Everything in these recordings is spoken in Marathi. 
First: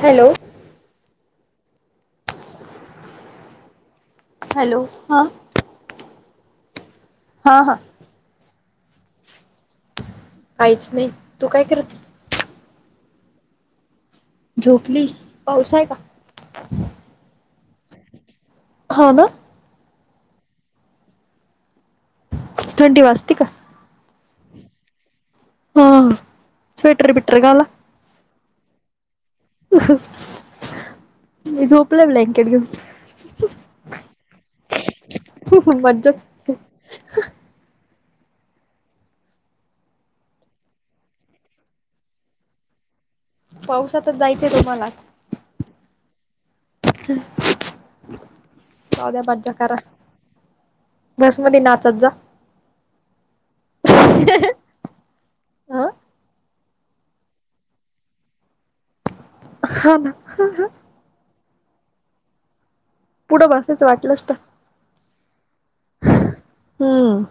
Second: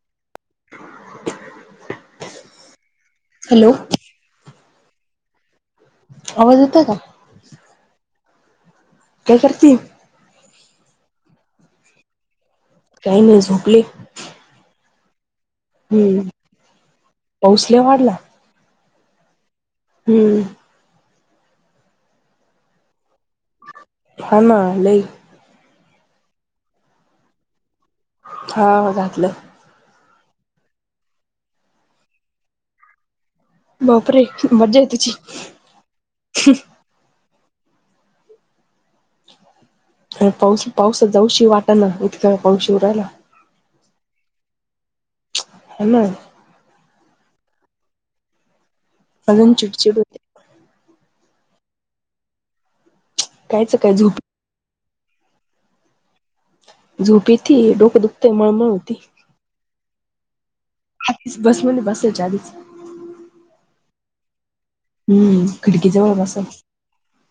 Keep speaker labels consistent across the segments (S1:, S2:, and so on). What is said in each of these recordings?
S1: हॅलो.
S2: हॅलो
S1: हॅलो हा
S2: आवाज होताय का?
S1: हा हा
S2: काय करतीये?
S1: काहीच नाही तू काय करते?
S2: काही नाही झोपले.
S1: झोपली. पाऊस हाय का?
S2: हम्म पाऊस ले वाढलाय.
S1: हा ना.
S2: हम्म
S1: थंडी वास्त का?
S2: हा ना लइ
S1: हा स्वेटर विटर घाला.
S2: हा घातलं.
S1: मी झोपला ब्लँकेट घेऊन.
S2: बापरे! मजा आहे तुची.
S1: घेऊन मज्जाच
S2: आणि पाऊस, पाऊसा जाऊशी वाटा ना इतक पाऊस येऊ राहिला.
S1: पाऊसातच जायचंय तुम्हाला
S2: हम
S1: चौद्या
S2: अजून
S1: माज्या करा
S2: चिडचिड होते.
S1: बसमध्ये नाचत जा
S2: कायच काय झू
S1: आं
S2: झोप येतीये डोक दुखते, मळमळ होती
S1: हा ना हा हा
S2: बसमध्ये बसायच्या आधीच
S1: पुढं बसायच वाटलंस तर
S2: हम्म खिडकी जवळ बसायच.
S1: हम्म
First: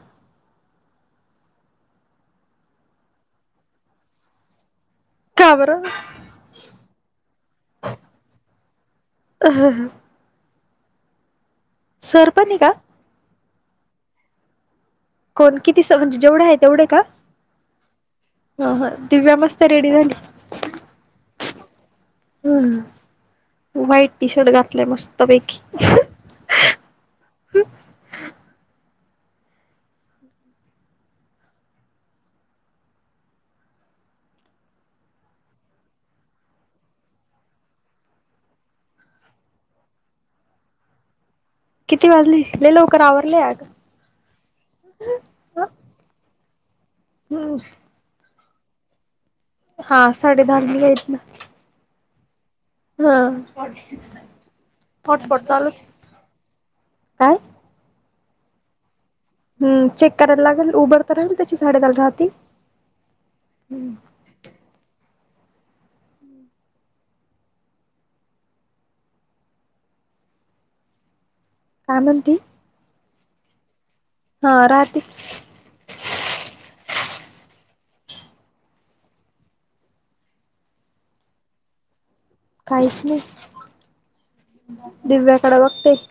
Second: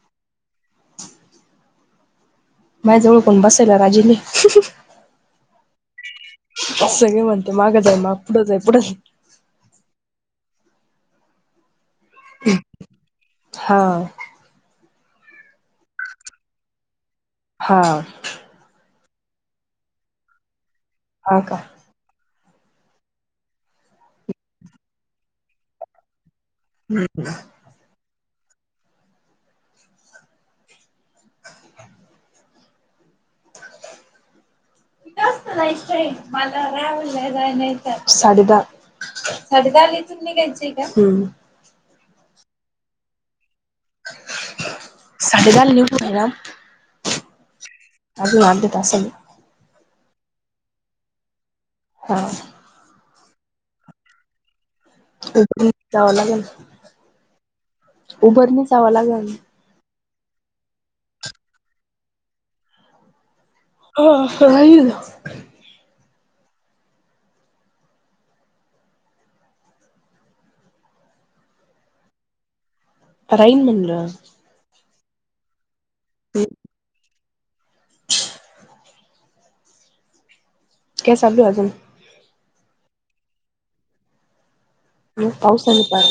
S2: माझजवळ कोण बसायला राजी नाय.
S1: का बर?
S2: सगळे म्हणते मागं जाय माग पुढं जाय पुढं जाई.
S1: सरपणी काय
S2: हा
S1: कोण किती म्हणजे जेवढं आहे तेवढे का
S2: हा
S1: हो ती व्यवस्था रेडी झालीय
S2: हा का
S1: हम् व्हाईट टी शर्ट घातलंय मस्त पैकी,
S2: हम्म [unintelligible] जास्त नाहीय मला रावल नाही साडी द साडी घालून निघायची आहे का
S1: किती वाजले लय लवकर आवरले अ
S2: साडे दहाला निघू पुण्याला
S1: हम्
S2: अजून अर्ध्या तासाने.
S1: हा साडे दहा ला निघा इथनं
S2: हा
S1: हा हॉटस्पॉट
S2: उबर
S1: चालूच
S2: जाव लागेल
S1: काय
S2: उबरने जावं लागेल
S1: हम्म चेक करायला लागेल उबर तर राहील त्याची साडेदहाला राहती.
S2: हा
S1: काय म्हणती
S2: कराय येईल म्हंटलं.
S1: हा [unintelligible]
S2: ते [unintelligible] [unintelligible] काय चालू आहे अजून
S1: काहीच नाही
S2: मग
S1: दिव्याकडे
S2: पावसाने
S1: बघते.
S2: पार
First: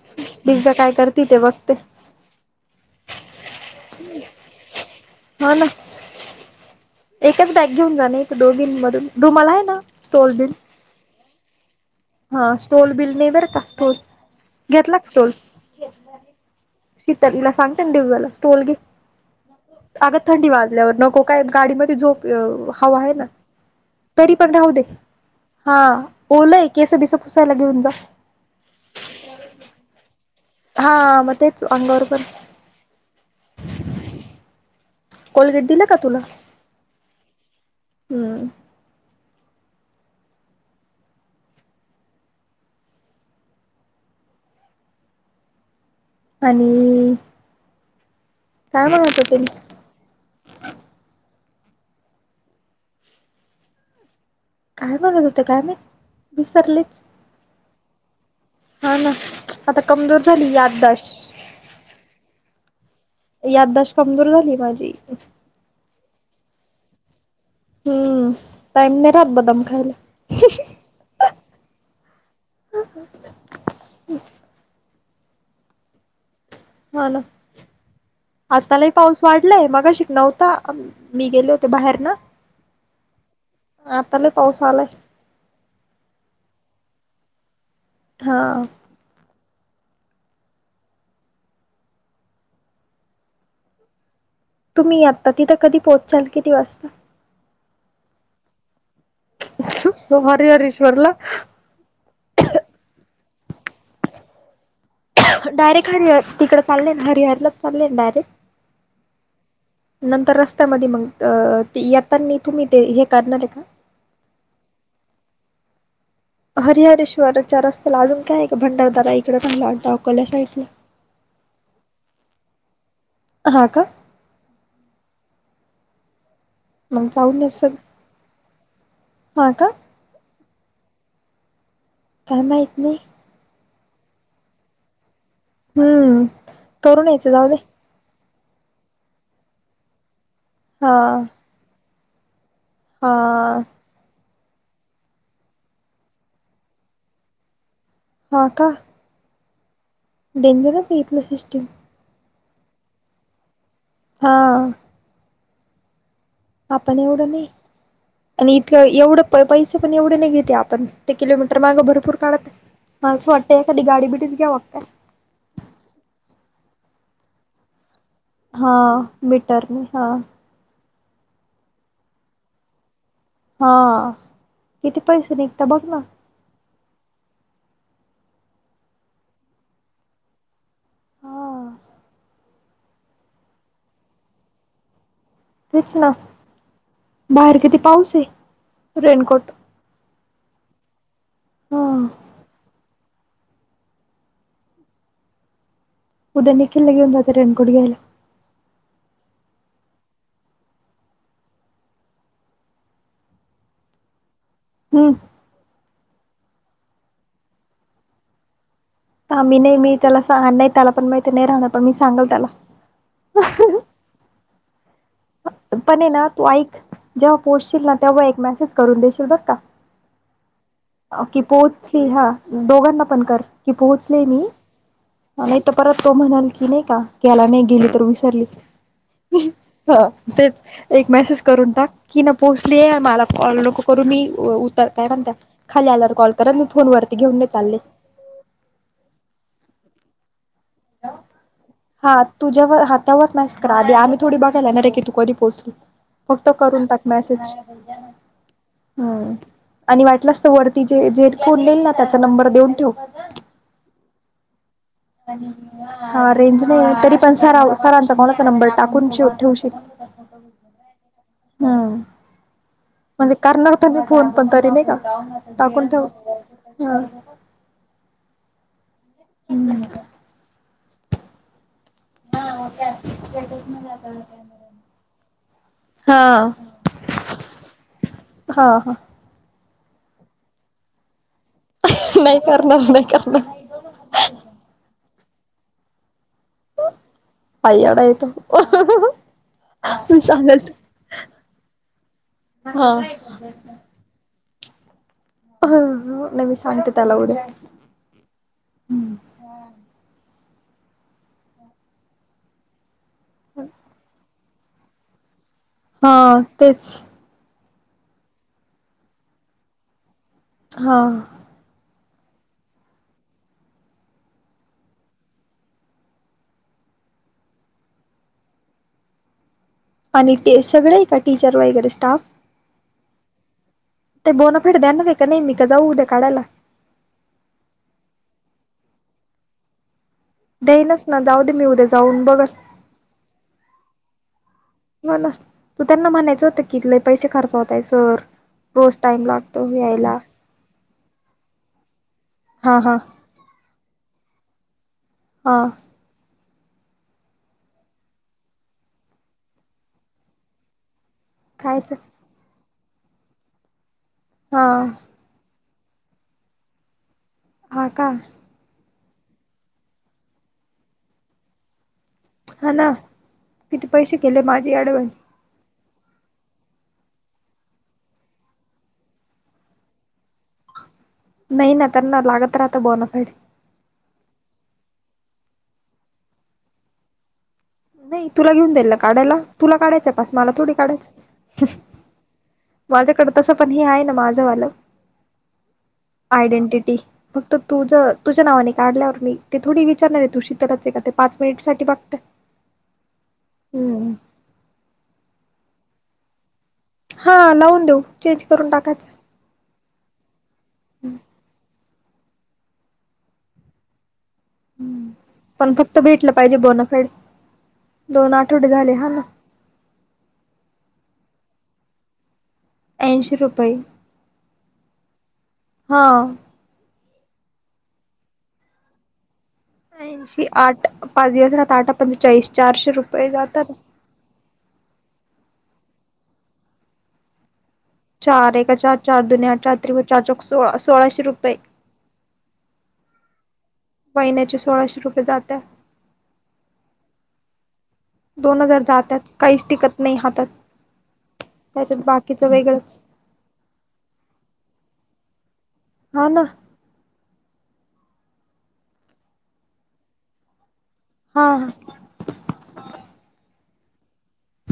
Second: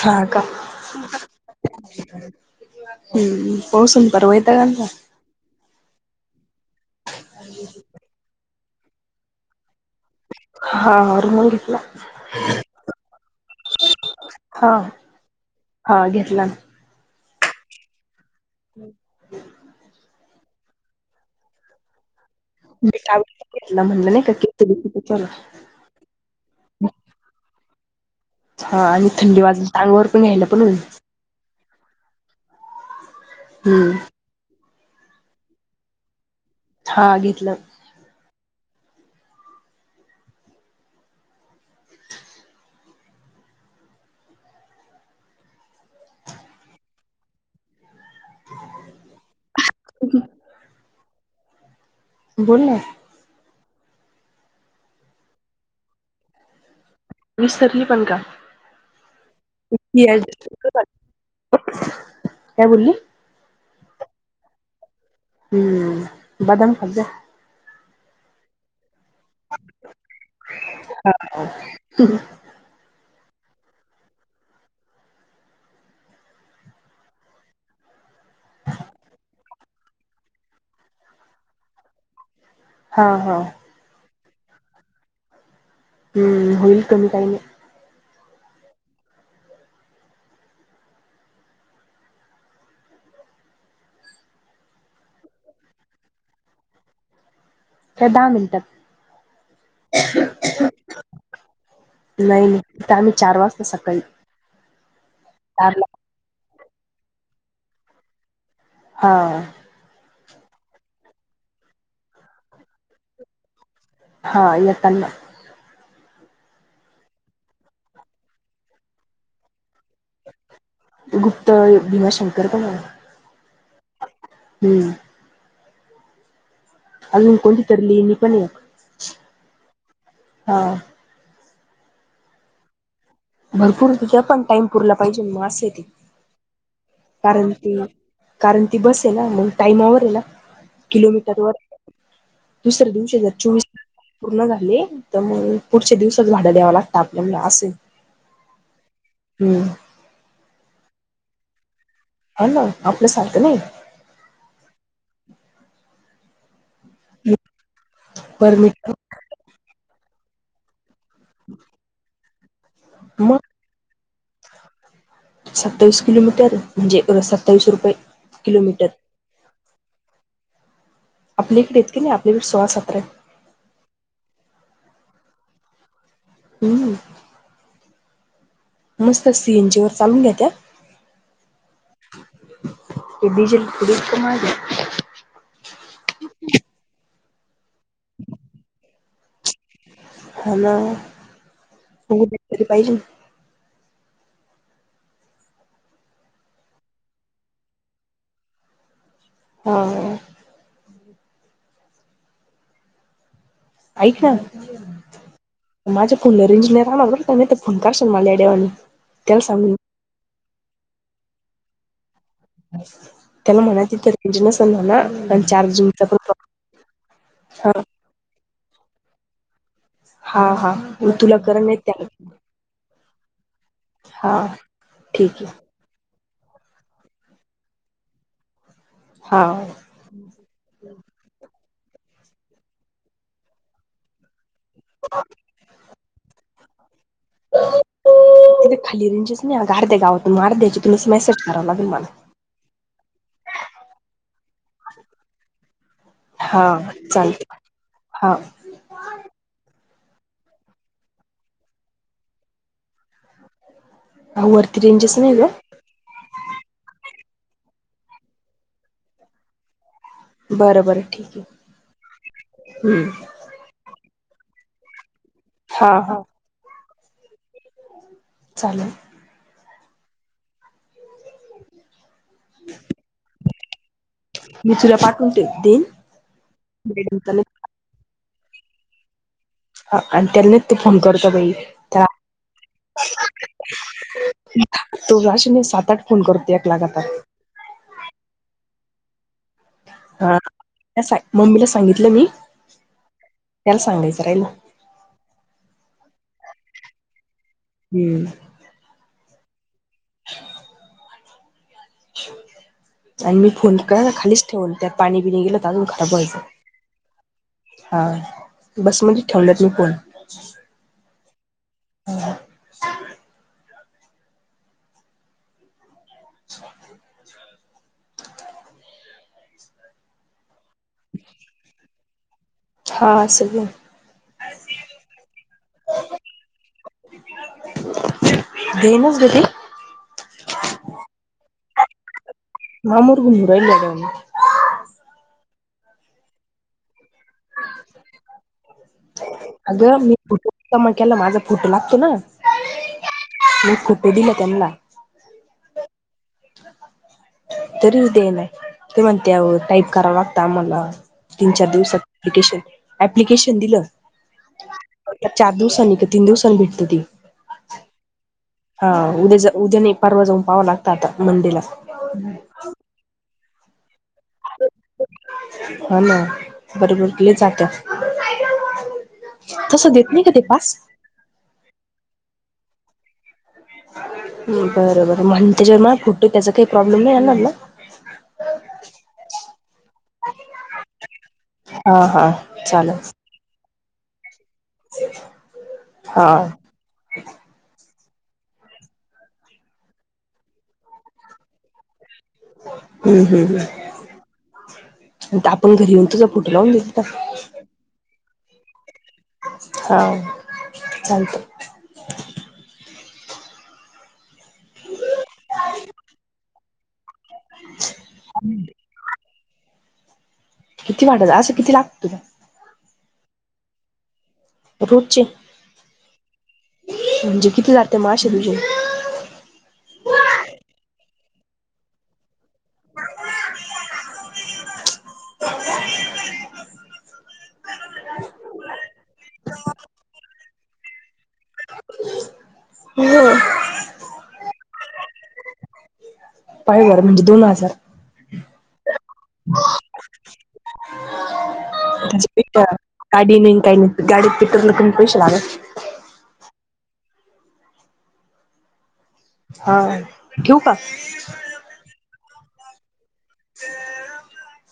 S2: हा का
S1: दिवसा काय करती ते बघते.
S2: हम्म पाऊस हून परवा येता का का
S1: हो ना एकच बॅग घेऊन जाण दोघी मधून तुम्हाला आहे ना, स्टोल बिल
S2: हा रुमाल घेतला.
S1: हा स्टोल बिल ने बर का स्टोल
S2: हा
S1: घेतला का
S2: हा घेतला.
S1: त्यांना सांगते दिव्याला स्टोल घे आग थंडी वाजल्यावर नको. काय गाडीमध्ये झोप.
S2: मी
S1: हवा आहे ना
S2: ताबडतोब घेतला म्हणलं नाही का
S1: तरी पण राहू दे.
S2: केसरी
S1: हा ओलय एक केस बिस पुसायला घेऊन जा.
S2: हा आणि थंडी वाजून अंगावर पण घ्यायला पण होईल.
S1: हा मग तेच अंगावर पण
S2: हम्म
S1: कोलगेट दिला का तुला.
S2: हा घेतल
S1: हम आणि काय म्हणत होते. मी
S2: बोल ना
S1: काय म्हणत होते काय माहित विसरलेच
S2: विसरली पण का
S1: हा ना आता कमजोर झाली याददाश्त
S2: काय बोलली,
S1: याददाश्त कमजोर झालीय माझी,
S2: हम्म, बदाम खात जा.
S1: हम्म टाईम नाही राहात बदाम खायला.
S2: [unintelligible]
S1: [inaudible] होना आता लय पाऊस वाढ लंय मगाशी नव्हता. मी गेले होते बाहेर ना.
S2: हा-हा
S1: आत्ता लय पाऊस आलाय.
S2: हम्म, होईल कमी काही नाही.
S1: हा. तुम्ही आत्ता तिथं कधी पोहोचाल, किती वाजता?
S2: हे दहा मिनटात.
S1: हरी, हरेश्वरला
S2: नाही-नाही तिथं आम्ही चार वाजता सकाळी चारला
S1: डायरेक्ट हरिहर तिकंड चालले, हरिहरलाच चालले डायरेक्ट?
S2: हा.
S1: नंतर रस्त्यामध्ये मग, येतानी तुम्ही ते हे करणार आहे का?
S2: हा यतना
S1: हरिहरेश्वरच्या रस्त्याला अजून काय आहे का? भंडारदरा इकडे राहिला अकोल्या साइटला
S2: गुप्त भीमाशंकर पण आहे.
S1: हा का?
S2: हम्म..
S1: मग
S2: आजुन
S1: जाऊन या
S2: कोणती
S1: सग
S2: तर लेणी पण आहे.
S1: हा का.
S2: हा.
S1: काय माहित नाही
S2: भरपूर तिथं पण टाइम पुरला पाहि, जे मास येते.
S1: हम्म करून यायचं, जाऊ दे
S2: कारण ती बस आहे ना, मग टाइमावर आहे ना,
S1: हा
S2: किलोमीटर वर दुसऱ्या
S1: हा
S2: दिवशी जर चोवीस तास पूर्ण झाले तर मग, पुढच्या दिवसच भाडं द्याव लागत आपल्याला असय.
S1: हो का.
S2: हम्म..
S1: डेंजरच आहे. इथलं सिस्टीम
S2: ह ना आपल्या सारक नाही.
S1: हा. आपण एवढं नाही,
S2: पर
S1: आणि इतक
S2: मीटर
S1: एवढं प पैसे पण एवढे नाही घेतल आपण ते किलोमीटर मागे भरूपुर काढतात. मला असं
S2: मग
S1: वाटतं, कधी गाडी बिडी घ्यावी का
S2: सत्तावीस किलोमीटर म्हणजे, सत्तावीसश रुपये
S1: हा
S2: किलोमीटर
S1: मीटरने हा
S2: आपल्या इकडे इतकी नाही, आपल्याकडे सोळा सतरा आहे.
S1: हा किती पैसे निघता, बघ ना
S2: हम्म. मस्त सीएनजी वर चालून घेतात.
S1: हा
S2: ते डिझेल किती महाग आहे.
S1: तेच ना बाहेर किती पाऊस आहे. रेनकोट
S2: ह ना
S1: हा
S2: पाहिजे [unintelligible]
S1: उद्या निखिल ला घेऊन जाते. रेनकोट घ्यायला
S2: हो. ऐक ना
S1: हम्म
S2: माझ्या फोनला रेंज नाही त्याला
S1: आ मी
S2: सांगून
S1: नाही मी त्याला सांगणार नाही त्याला पण माहि नाही राहणार पण मी सांगल त्याला
S2: [unintelligible]
S1: पण
S2: जूनचा
S1: हे ना तू
S2: प्रॉब्लेम
S1: ऐक जेव्हा
S2: हा
S1: पोहोचशील ना तेव्हा एक मेसेज करून देशील बर का
S2: हां हां
S1: कि पोहोचली हा दोघांना पण कर की पोहोचले
S2: हा
S1: मी
S2: ठीक आहे
S1: नाही तर परत तो म्हणाल की नाही का ग्यायला नाही गेली तर विसरली
S2: हा
S1: ह तेच एक मेसेज करून टाक कि ना पोचली मला लोक करून मी उतर काय म्हणत ल्यावर कॉल कररा मी फोनवर
S2: ते खालिरंचेच नाही गार द्या गावातून मार द्यायची तुम्ही अस मेसेज करा
S1: हा तुझ्या हातावरच मॅस करा आधी आम्ही थोडी बघायलाय ना रे की तू कधी पोचलू फक्त
S2: हा
S1: करून टाक
S2: चालते
S1: मॅसेजह
S2: हा
S1: आणि वाटलंस त वरती जे जे फोन घेऊन त्यांचा नंबर देऊन ठेव
S2: आवर
S1: ह रेंज नाही तरी पण स सरांचा कोणाचा नंबर टाकून ठेव शील
S2: बरं बरं ठीक आहे
S1: हम्म
S2: हम्म
S1: म्हणजे करणार कधी फोन पण तरी नाही का टाकून
S2: हा
S1: ठेव
S2: हा
S1: ह
S2: चालेल
S1: ह्
S2: मी तुला पाठवून ठेव देईन
S1: हा
S2: [unintelligible]
S1: हा हा
S2: ह आणि त्यांनीच तू फोन करते
S1: नाही करणार नाही करणार
S2: [unintelligible]
S1: फार येडा आहे तो
S2: हा
S1: सांगलेत
S2: मम्मीला सांगितलं मी त्याला सांगायचं राहिल
S1: ह नाही मी सांगते त्याला उद्या
S2: हम्म ह आणि मी फोन कर खालीच ठेवून त्या पाणी बिनी गेलं तर अजून खराब
S1: हा
S2: व्हायचं
S1: तेच
S2: हा बसमध्येच ठेवल्यात मी फोन
S1: हा
S2: ह
S1: आणि ते सगळं आहे का टीचर वगैरे स्टाफ
S2: हा सगळे आहे.
S1: बोनाफाईड देणार आहे का नाही का जाऊ उद्या काढायला?
S2: देनच गती [unintelligible]
S1: देई ना जाऊ दे मी उद्या जाऊन बघते.
S2: मामूर ग नूरालड [unintelligible]
S1: हो ना तू त्यांना म्हणायचं होतं की लै पैसे खर्च होतंय सर रोज टाइम लागतो
S2: अगं
S1: यायला
S2: मी फोटो जमा केला नां माझा फोटो लागतो नां?
S1: हा हा
S2: मी फोटो दिलं त्यांना
S1: हा
S2: तरी देईना ते म्हणतात टाईप करावं लागता आम्हाला तीन चार
S1: कायच
S2: दिवसांत अप्लिकेशन अप्लिकेशन दिलं
S1: हा.
S2: चार दिवसांनी का तीन दिवसांनी भेटत ते.
S1: हा का.
S2: हा उद्या उद्या नाही परवा जाऊन पहावं लागतं आता मंडेला.
S1: हा ना किती पैसे गेले माझी अँडव्हान्स.
S2: हा ना बरोबर कजात. तसं देत नाही का ते पास.
S1: नाही ना त्यांना लागत राहतं बोनाफाईड.
S2: बरं बरं म्हण त्याच्यावर माझा फोटो त्याचा काही प्रॉब्लेम नाही येणार ना?
S1: नाही तुला घेऊन जाईल काढायला तुला काढायचं आहे पास मला थोडी काढायचं?
S2: हा हा चालेल
S1: माझ्याकडे तसं पण हे आहे. माझ वालं
S2: हा
S1: आयडेंटिटी फक्त तुझं. तुझ्या नावाने काढल्यावर मी ते थोडी विचारणार आहे तु शीतलच का ते पाच मिनिट साठी बघते.
S2: हम्म हम्
S1: हम्म
S2: हम् आपण घरी येऊन तोच. लावन दिसत.
S1: हा
S2: [unintelligible]
S1: लावून देऊ चेंज करून टाकायचं..
S2: हा चालतंय..
S1: ह पण फक्त भेटलं पाहिजे बोनफाईड दोन आठवडे झाले हा नां..
S2: किती वाटत असं किती लागत.
S1: ऐंशी रुपये.
S2: रोजचे.
S1: हा
S2: म्हणजे किती जते माश तुझे [unintelligible]
S1: ऐंशी आठ. पाज ना तटा पंचेचाळीस चारशे रुपये जातात. [unintelligible] चार एका चार चार दुनिया चार त्री व चार चौक सोळा सोळाशे रुपये. महिन्याचे सोळाशे रुपये जाते..
S2: पाहं बरं म्हणजे दोन हजार.
S1: दोन हजार जातात काहीच टिकत नाही हातात. त्याच्यात बाकीचं वेगळंच
S2: गाडी नाही काही नाही गाडीत पेट्रोलला पण पैसे लागतात..
S1: हा ना.
S2: हा ठेऊ का?.
S1: हा हा.
S2: ह [unintelligible]